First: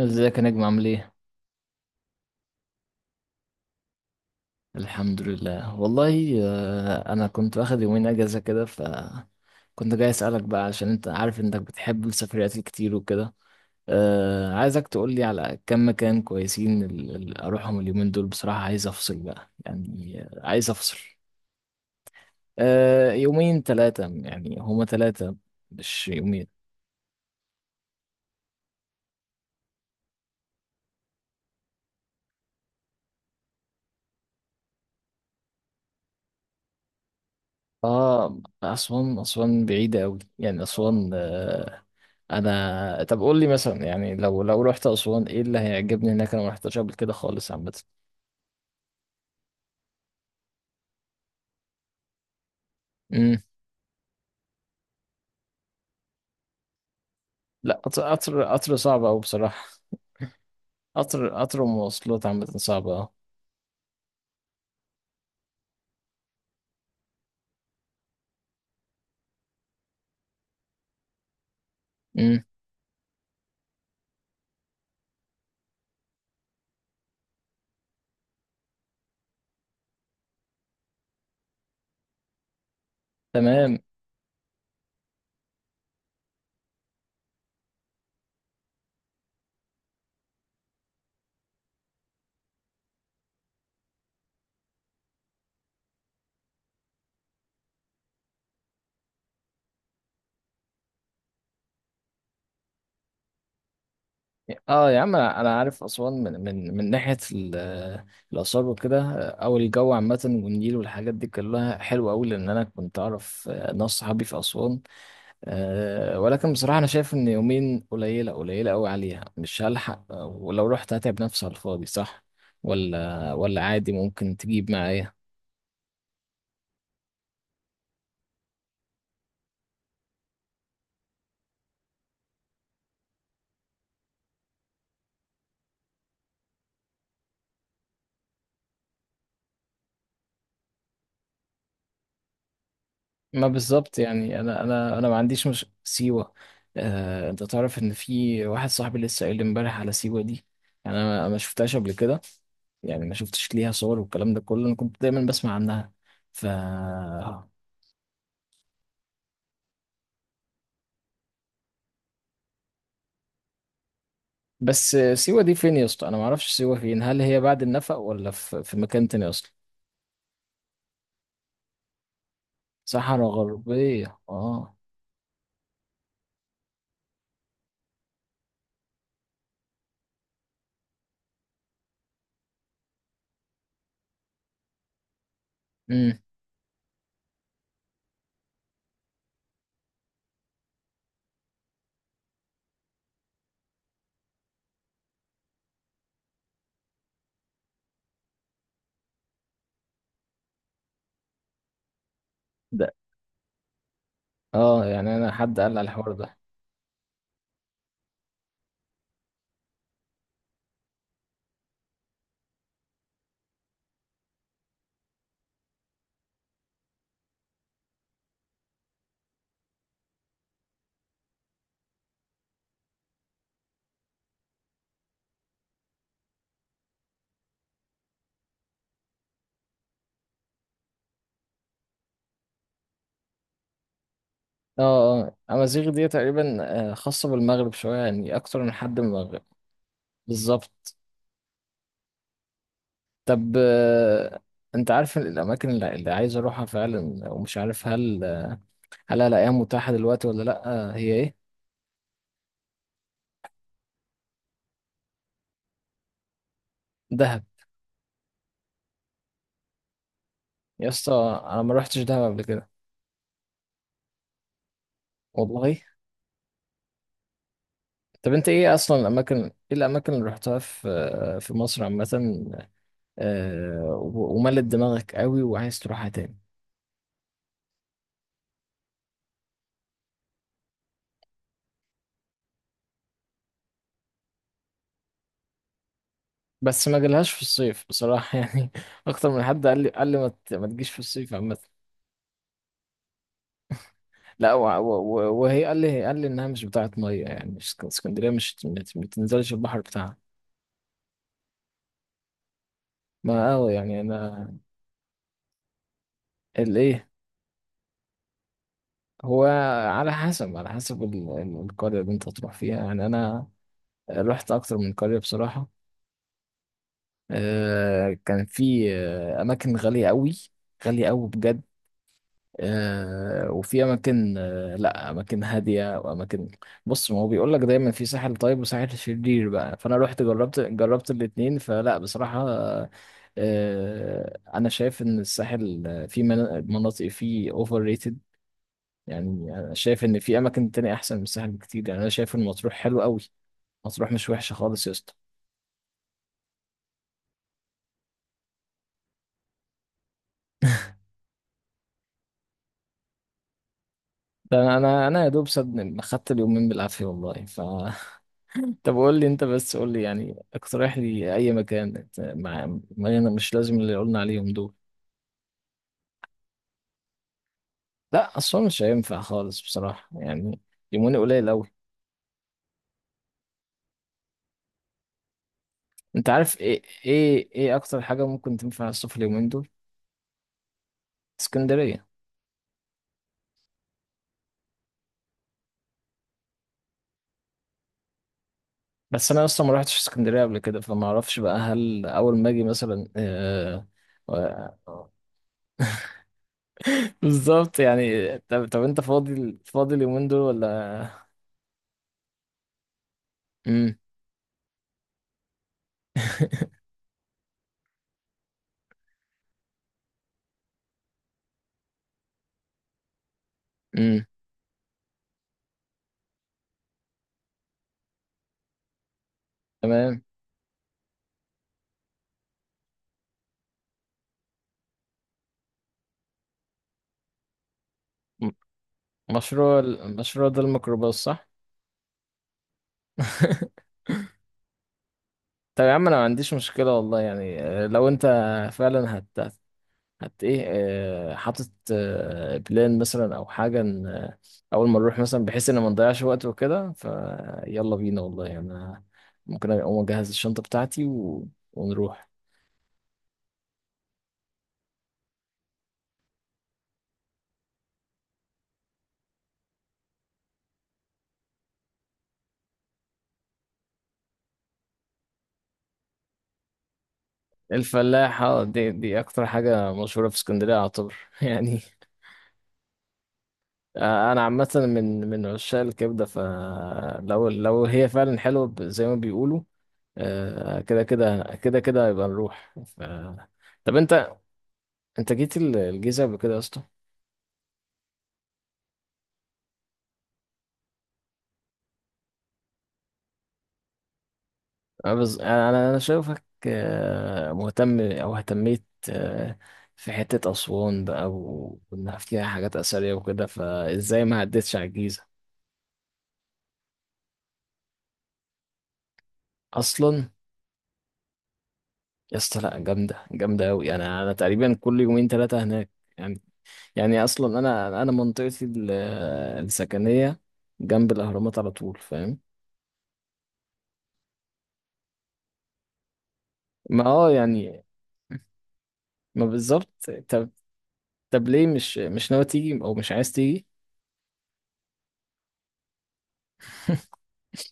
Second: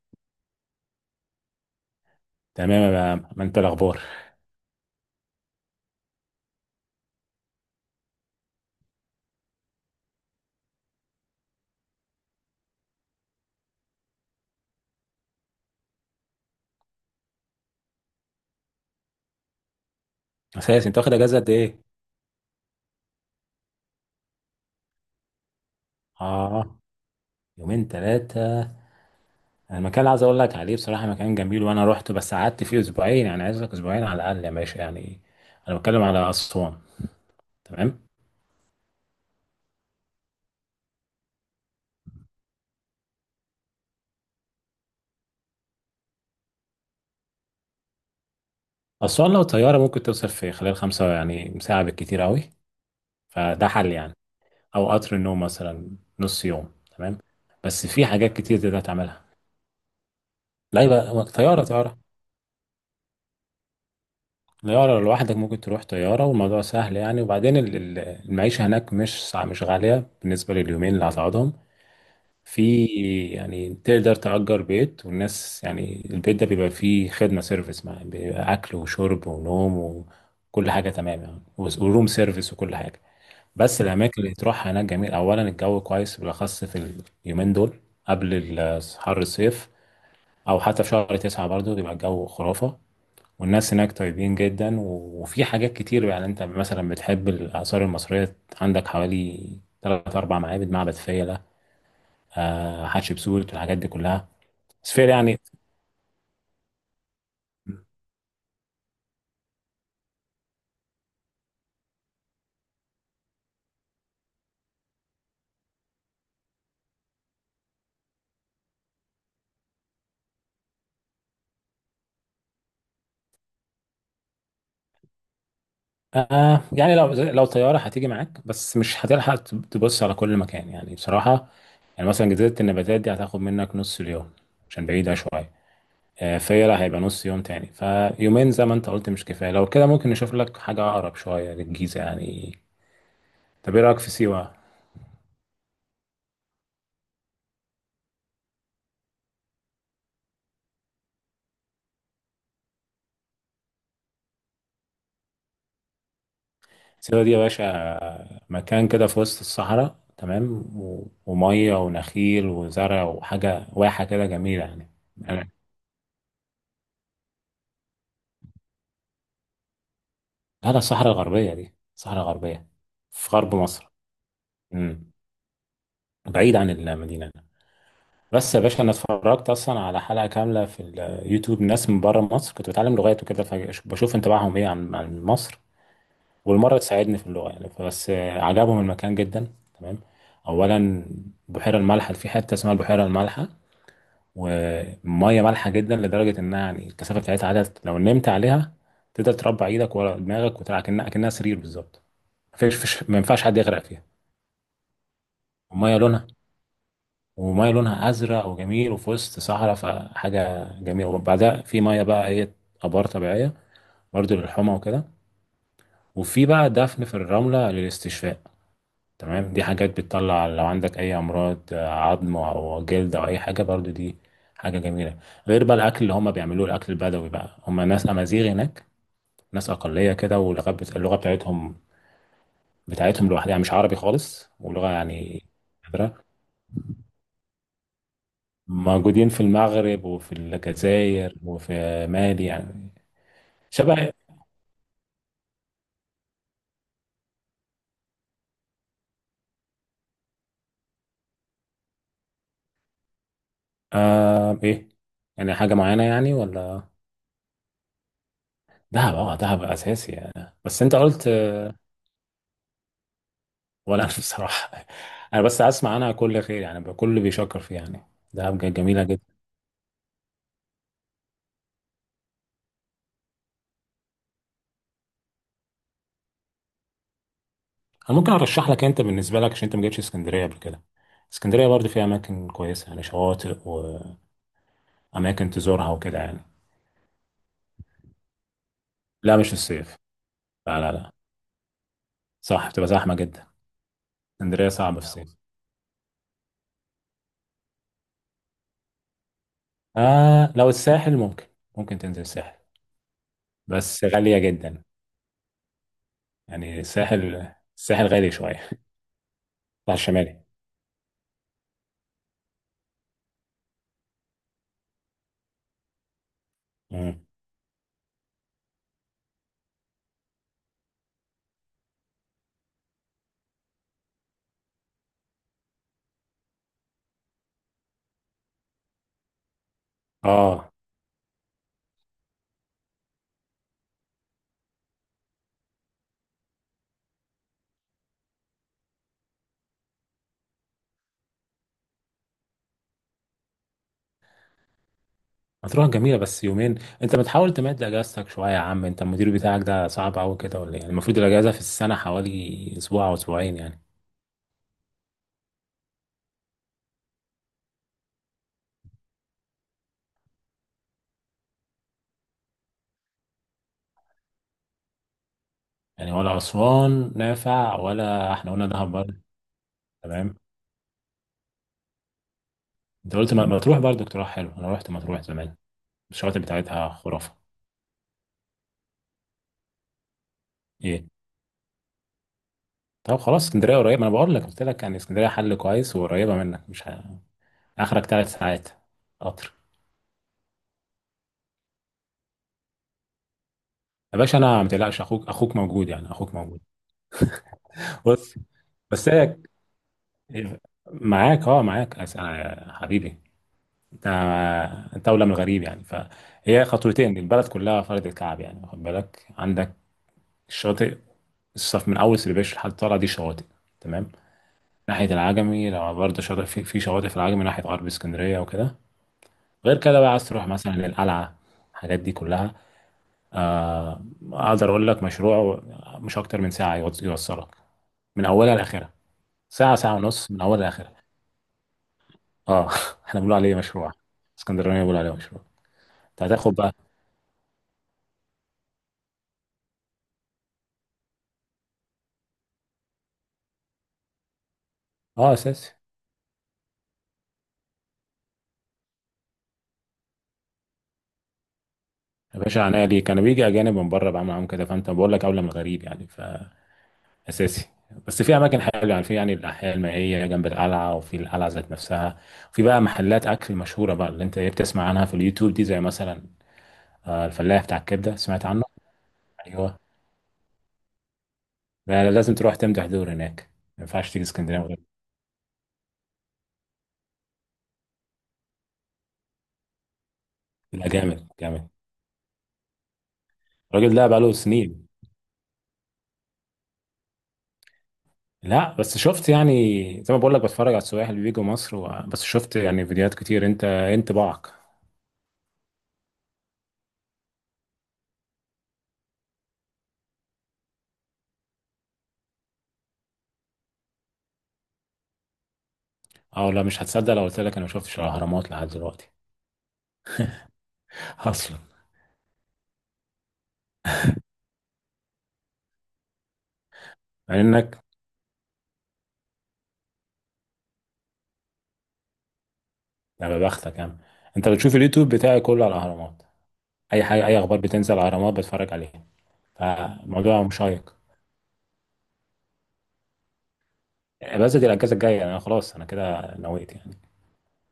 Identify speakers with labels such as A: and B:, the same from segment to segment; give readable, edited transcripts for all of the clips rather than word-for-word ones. A: ازيك يا نجم، عامل ايه؟
B: تمام يا عم، ما انت الاخبار.
A: الحمد لله والله. انا كنت واخد يومين اجازة كده. كنت جاي اسألك بقى، عشان انت عارف انك بتحب السفريات الكتير وكده. عايزك تقولي على كم مكان كويسين اروحهم اليومين دول. بصراحة عايز افصل بقى، يعني عايز
B: اساس
A: افصل.
B: انت واخد اجازه قد ايه؟
A: يومين ثلاثة، يعني هما ثلاثة مش يومين.
B: اه يومين ثلاثه. انا المكان اللي عايز اقول لك عليه بصراحه مكان جميل، وانا رحت بس قعدت فيه اسبوعين، يعني عايز لك اسبوعين على الاقل يا باشا يعني. انا بتكلم على اسوان. تمام.
A: اه، اسوان. اسوان بعيده قوي يعني. اسوان انا. طب قول لي مثلا، يعني لو رحت اسوان ايه اللي هيعجبني هناك؟ انا ما رحتش قبل كده خالص عامه.
B: اسوان لو طياره ممكن توصل في خلال خمسه، يعني ساعه بالكتير قوي،
A: امم.
B: فده حل يعني. او قطر النوم مثلا، نص يوم. تمام.
A: لا،
B: بس
A: قطر
B: في حاجات
A: قطر
B: كتير
A: قطر
B: تقدر
A: صعب قوي
B: تعملها.
A: بصراحه.
B: لا، يبقى
A: قطر قطر
B: طياره.
A: ومواصلات عامه صعبه، اه.
B: طيارة لو لوحدك ممكن تروح طيارة والموضوع سهل يعني. وبعدين المعيشة هناك مش مش غالية بالنسبة لليومين اللي هتقعدهم.
A: امم.
B: في، يعني تقدر تأجر بيت، والناس يعني البيت ده بيبقى فيه خدمة سيرفيس، مع بيبقى أكل وشرب ونوم وكل حاجة تمام يعني. وروم سيرفيس وكل حاجة.
A: تمام.
B: بس الأماكن اللي تروحها هناك جميل. أولا الجو كويس بالأخص في اليومين دول قبل حر الصيف، أو حتى في شهر 9 برضه بيبقى الجو خرافة. والناس هناك طيبين جدا وفي حاجات كتير يعني. انت مثلا بتحب الآثار المصرية، عندك حوالي 3 أو 4 معابد، معبد فيلة، آه حتشبسوت والحاجات دي كلها.
A: اه
B: بس
A: يا
B: فيلة
A: عم،
B: يعني.
A: انا عارف اسوان من ناحيه الاثار وكده، او الجو عامه والنيل والحاجات دي كلها حلوه قوي، لان انا كنت اعرف ناس صحابي في اسوان. أه، ولكن بصراحة أنا شايف إن يومين قليلة، قليلة أوي عليها، مش هلحق. ولو رحت هتعب نفسي على الفاضي، صح؟ ولا عادي ممكن تجيب معايا؟
B: يعني لو طيارة هتيجي معاك، بس مش هتلحق تبص على كل مكان يعني بصراحة. يعني مثلا جزيرة النباتات دي هتاخد منك نص اليوم عشان بعيدة شوية. فيلة هيبقى نص يوم تاني. فيومين زي ما انت قلت مش كفاية. لو كده ممكن نشوف لك حاجة أقرب شوية للجيزة يعني.
A: ما
B: طب ايه
A: بالظبط
B: رأيك في
A: يعني،
B: سيوة؟
A: أنا ما عنديش، مش سيوة. أه، أنت تعرف إن في واحد صاحبي لسه قايل لي إمبارح على سيوة دي. يعني أنا ما شفتهاش قبل كده. يعني ما شفتش ليها صور والكلام ده كله، أنا كنت دايما بسمع عنها. ف
B: سيوة دي يا باشا مكان كده في وسط الصحراء، تمام، ومية ونخيل وزرع وحاجة، واحة كده جميلة يعني.
A: بس سيوة دي
B: أنا-
A: فين يا اسطى؟ أنا ما أعرفش سيوة فين، هل هي بعد النفق ولا في مكان تاني أصلا؟
B: هذا الصحراء الغربية. دي الصحراء الغربية
A: صحراء
B: في غرب مصر.
A: غربية، اه.
B: امم بعيد عن المدينة. بس يا باشا أنا اتفرجت أصلا على حلقة كاملة في اليوتيوب، ناس من بره مصر كنت بتعلم لغات وكده، فبشوف انطباعهم إيه عن مصر،
A: امم.
B: والمرة تساعدني في اللغة يعني. فبس عجبهم المكان جدا. تمام. أولا بحيرة الملح في حتة اسمها البحيرة الملح، وميه مالحه جدا لدرجه انها، يعني الكثافه بتاعتها عادة، لو نمت عليها تقدر تربع ايدك ورا دماغك وتلعب كأنها سرير بالظبط. مفيش
A: ده،
B: فيش- ما ينفعش حد يغرق فيها.
A: اه، يعني انا حد قال على
B: وميه
A: الحوار
B: لونها
A: ده.
B: وميه لونها ازرق وجميل وفي وسط صحراء، فحاجه جميله. وبعدها في ميه بقى ايه، ابار طبيعيه برضه للحمى وكده. وفي بقى دفن في الرمله للاستشفاء، تمام. دي حاجات بتطلع لو عندك اي امراض، عظم او جلد او اي حاجه برضو. دي حاجه جميله. غير بقى الاكل اللي هم بيعملوه، الاكل البدوي بقى، هم ناس امازيغ هناك، ناس اقليه كده. واللغه اللغه بتاعتهم لوحدها يعني، مش عربي خالص،
A: اه،
B: ولغه
A: اه،
B: يعني
A: امازيغ دي
B: نادرة.
A: تقريبا، خاصة بالمغرب شوية، يعني اكتر من حد من
B: موجودين في
A: المغرب.
B: المغرب وفي
A: بالظبط.
B: الجزائر وفي مالي يعني.
A: طب،
B: شبه.
A: انت عارف الاماكن اللي عايز اروحها فعلا، ومش عارف هل هل هلاقيها متاحة دلوقتي ولا لا؟ هي ايه؟
B: آه، ايه يعني، حاجه معينه يعني ولا؟
A: دهب.
B: دهب. اه، دهب اساسي يعني. بس
A: يا
B: انت
A: اسطى
B: قلت.
A: انا ما روحتش دهب قبل كده.
B: ولا انا بصراحه، انا بس
A: والله.
B: اسمع عنها كل خير يعني، بقى كل بيشكر فيها يعني.
A: طب انت
B: دهب
A: ايه اصلا
B: جميله جدا.
A: الاماكن، ايه الاماكن اللي رحتها في في مصر عامة؟ وملت دماغك قوي وعايز تروحها تاني؟
B: انا ممكن ارشح لك، انت بالنسبه لك عشان انت ما جيتش اسكندريه قبل كده، اسكندريه برضه فيها اماكن كويسه، يعني شواطئ واماكن تزورها وكده يعني.
A: بس ما جالهاش في الصيف بصراحة يعني. أكتر
B: لا،
A: من
B: مش في
A: حد قال لي
B: الصيف.
A: قال لي ما
B: لا
A: تجيش
B: لا
A: في
B: لا.
A: الصيف عامة.
B: صح، بتبقى زحمه جدا،
A: لا،
B: اسكندريه صعبه في الصيف.
A: وهي قال لي إنها مش بتاعة مية يعني، مش اسكندرية، مش ما تنزلش البحر بتاعها.
B: آه، لو الساحل ممكن. ممكن تنزل الساحل،
A: ما أوي يعني
B: بس غاليه
A: أنا.
B: جدا. يعني
A: الإيه؟
B: الساحل، الساحل غالي شويه.
A: هو.
B: بتاع
A: على
B: الشمالي.
A: حسب، على حسب القرية اللي أنت هتروح فيها يعني. أنا رحت أكتر من قرية بصراحة.
B: مم.
A: كان في أماكن غالية قوي. غالية قوي بجد. وفي اماكن، لا، اماكن هاديه واماكن. بص، ما هو بيقول لك دايما في ساحل طيب وساحل شرير بقى. فانا رحت، جربت
B: اه،
A: جربت الاتنين. فلا بصراحه، انا شايف ان الساحل في مناطق فيه اوفر ريتد، يعني انا شايف ان في اماكن تانية احسن من الساحل بكتير. يعني انا شايف ان مطروح حلو قوي. مطروح مش وحشه خالص يا اسطى.
B: هتروح جميلة بس يومين، انت بتحاول تمد اجازتك شوية يا عم. انت المدير بتاعك ده صعب قوي كده ولا ايه يعني؟ المفروض الاجازة في السنة حوالي اسبوع او اسبوعين يعني.
A: ده انا، أنا يا دوب صدق خدت اليومين بالعافيه والله. ف طب قول لي انت، بس قول لي يعني، اقترح لي اي مكان مع. ما انا مش لازم اللي قلنا عليهم دول.
B: يعني ولا اسوان نافع، ولا
A: لا
B: احنا
A: اصلا
B: قلنا
A: مش
B: دهب برضه.
A: هينفع خالص بصراحة
B: تمام.
A: يعني. يومين قليل قوي.
B: انت قلت ما تروح برضه اقتراح حلو. انا رحت، ما تروح زمان،
A: انت
B: الشواطئ
A: عارف ايه،
B: بتاعتها خرافة.
A: ايه اكتر حاجة ممكن تنفع الصيف اليومين دول؟
B: ايه؟
A: اسكندرية.
B: طب خلاص اسكندرية قريبة. ما انا بقول لك، قلت لك يعني اسكندرية حل كويس وقريبة منك، مش اخرك 3 ساعات.
A: بس انا
B: قطر.
A: اصلا ما رحتش اسكندرية قبل كده، فما اعرفش بقى هل اول ما اجي مثلا
B: يا باشا انا، ما تقلقش،
A: آه،
B: اخوك موجود يعني، اخوك موجود.
A: بالظبط يعني.
B: بص،
A: طب، انت
B: بس هي،
A: فاضي اليومين دول
B: إيه،
A: ولا؟
B: معاك، اه، معاك حبيبي.
A: امم.
B: انت انت اولى من الغريب يعني. فهي خطوتين البلد كلها فرد الكعب يعني. واخد بالك، عندك الشاطئ، الصف من اول سربيش لحد طالع، دي شواطئ. تمام.
A: امم.
B: ناحيه العجمي لو برضه شاطئ، في شواطئ في العجمي ناحيه غرب اسكندريه وكده. غير كده بقى،
A: تمام.
B: عايز تروح مثلا للقلعه، الحاجات دي كلها. آه. اقدر اقول لك مشروع، مش اكتر من ساعه يوصلك من اولها لاخرها. ساعه
A: مشروع،
B: ساعه ونص من
A: ده
B: اولها لاخرها.
A: الميكروباص، صح؟
B: اه، احنا بنقول عليه مشروع. اسكندرانيه بيقول عليه مشروع.
A: طب يا عم انا
B: انت
A: ما عنديش
B: هتاخد بقى.
A: مشكله والله يعني. لو انت فعلا هت ايه، حاطط بلان مثلا او حاجه، إن اول ما نروح
B: اه،
A: مثلا، بحيث
B: اساسي.
A: ان ما نضيعش وقت وكده، فيلا بينا والله يعني. أنا ممكن اقوم اجهز الشنطه بتاعتي ونروح.
B: يا باشا عينيا ليه، كان بيجي اجانب من بره بعمل معاهم كده، فانت بقول لك اولى من الغريب يعني. فاساسي. بس في اماكن حلوه يعني، في يعني الاحياء المائيه جنب القلعه، وفي القلعه ذات نفسها. في بقى محلات اكل مشهوره بقى، اللي انت إيه بتسمع عنها في اليوتيوب دي، زي مثلا الفلاح بتاع الكبده، سمعت عنه؟
A: الفلاحه دي، اكتر
B: ايوه.
A: حاجه مشهوره في اسكندريه، اعتبر يعني.
B: لا لا، لازم تروح تمدح دور هناك، ما ينفعش تيجي
A: انا
B: اسكندريه من
A: عامه
B: غير-.
A: من عشاق الكبده، فلو هي فعلا حلوه، زي ما بيقولوا،
B: لا،
A: كده
B: جامد
A: كده
B: جامد.
A: كده كده يبقى نروح.
B: الراجل
A: طب
B: ده بقاله
A: انت،
B: سنين.
A: انت جيت الجيزة قبل كده يا اسطى؟
B: لا، بس شفت يعني، زي ما بقول لك، بتفرج على السياح اللي بيجوا مصر و... بس شفت يعني فيديوهات كتير. انت بعك.
A: انا أنا شايفك مهتم او اهتميت، آه، في حتة اسوان بقى وانها فيها حاجات اثرية وكده، فازاي ما عدتش على الجيزة
B: او لا، مش هتصدق لو قلت لك انا ما شفتش الاهرامات لحد دلوقتي.
A: اصلا؟
B: اصلا.
A: يا اسطى لا، جامدة جامدة اوي. انا تقريبا كل يومين ثلاثة هناك يعني. يعني
B: مع
A: اصلا
B: انك.
A: انا، منطقتي السكنية جنب الاهرامات على طول، فاهم؟
B: يا بختك يا عم. انت بتشوف اليوتيوب بتاعي كله على الاهرامات، اي
A: ما
B: حاجه،
A: اه
B: اي اخبار
A: يعني،
B: بتنزل على الاهرامات بتفرج عليها.
A: ما بالظبط.
B: فالموضوع مشيق.
A: طب ليه مش، ناوي تيجي او مش عايز تيجي؟
B: بس دي الاجازه الجايه انا خلاص، انا كده نويت يعني.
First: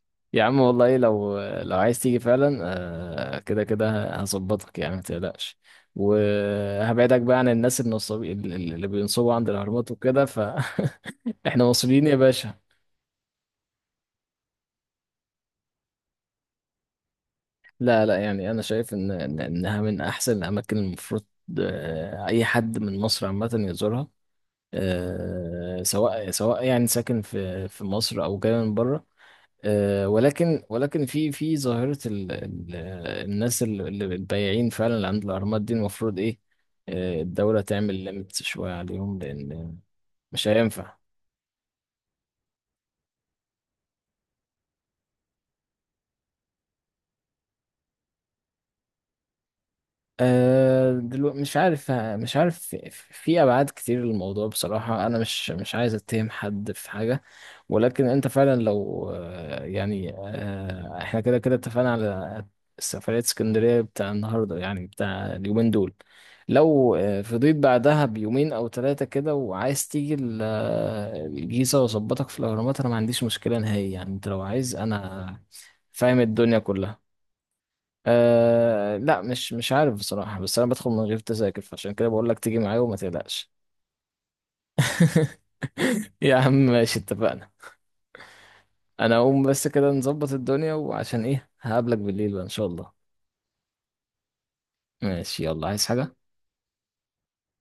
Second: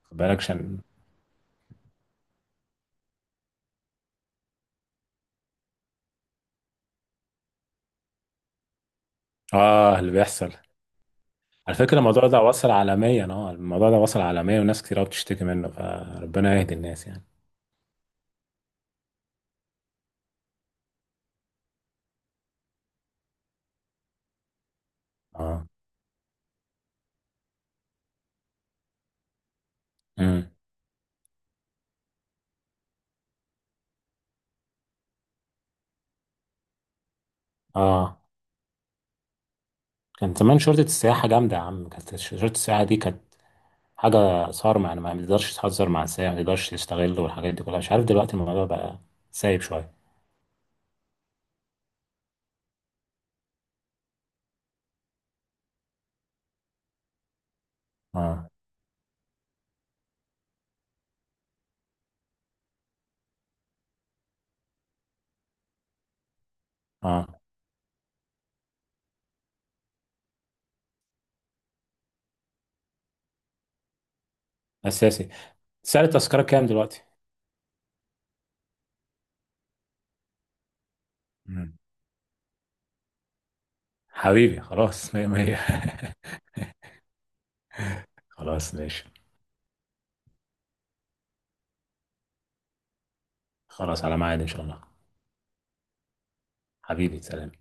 B: خد بالك
A: يا عم
B: عشان.
A: والله لو عايز تيجي فعلا، كده كده هظبطك يعني، ما تقلقش. وهبعدك بقى عن الناس النصابين اللي بينصبوا عند الاهرامات
B: اه، اللي
A: وكده،
B: بيحصل.
A: فاحنا
B: على فكره
A: مصريين يا
B: الموضوع ده
A: باشا.
B: وصل عالميا، اه الموضوع ده وصل عالميا وناس كتير قوي بتشتكي منه، فربنا يهدي الناس يعني.
A: لا لا، يعني انا شايف ان انها من احسن الاماكن. المفروض اي حد من مصر عامه يزورها،
B: اه.
A: سواء سواء يعني ساكن في مصر او جاي من بره.
B: امم.
A: ولكن في ظاهرة ال الناس البياعين فعلا اللي عند الأهرامات دي. المفروض إيه، الدولة تعمل
B: اه.
A: ليميت شوية عليهم، لأن
B: كان
A: مش
B: زمان شرطة
A: هينفع.
B: السياحة جامدة يا عم، كانت شرطة السياحة دي كانت حاجة صارمة يعني. ما بيقدرش يتهزر مع السياح، ما بيقدرش يستغل والحاجات دي كلها. مش عارف دلوقتي الموضوع بقى سايب شوية.
A: أه دلوقتي مش عارف، في ابعاد كتير للموضوع بصراحه. انا مش عايز اتهم حد في حاجه، ولكن انت
B: اه
A: فعلا لو يعني احنا كده كده اتفقنا على سفريه اسكندريه بتاع النهارده يعني، بتاع اليومين دول. لو
B: اه،
A: فضيت بعدها بيومين او ثلاثه كده وعايز تيجي الجيزه واظبطك في الاهرامات، انا ما عنديش مشكله نهائي يعني. انت لو عايز
B: أساسي.
A: انا
B: سعر
A: فاهم
B: التذكرة
A: الدنيا
B: كام دلوقتي؟
A: كلها. أه لا، مش عارف بصراحة. بس أنا بدخل من غير تذاكر،
B: مم.
A: فعشان كده بقول لك تيجي معايا وما تقلقش.
B: حبيبي خلاص، مية مية.
A: يا عم ماشي، اتفقنا.
B: خلاص ماشي.
A: أنا أقوم بس كده نظبط الدنيا، وعشان إيه هقابلك بالليل بقى إن شاء الله.
B: خلاص على ميعاد إن شاء الله.
A: ماشي، يلا، عايز حاجة؟
B: حبيبي سلام.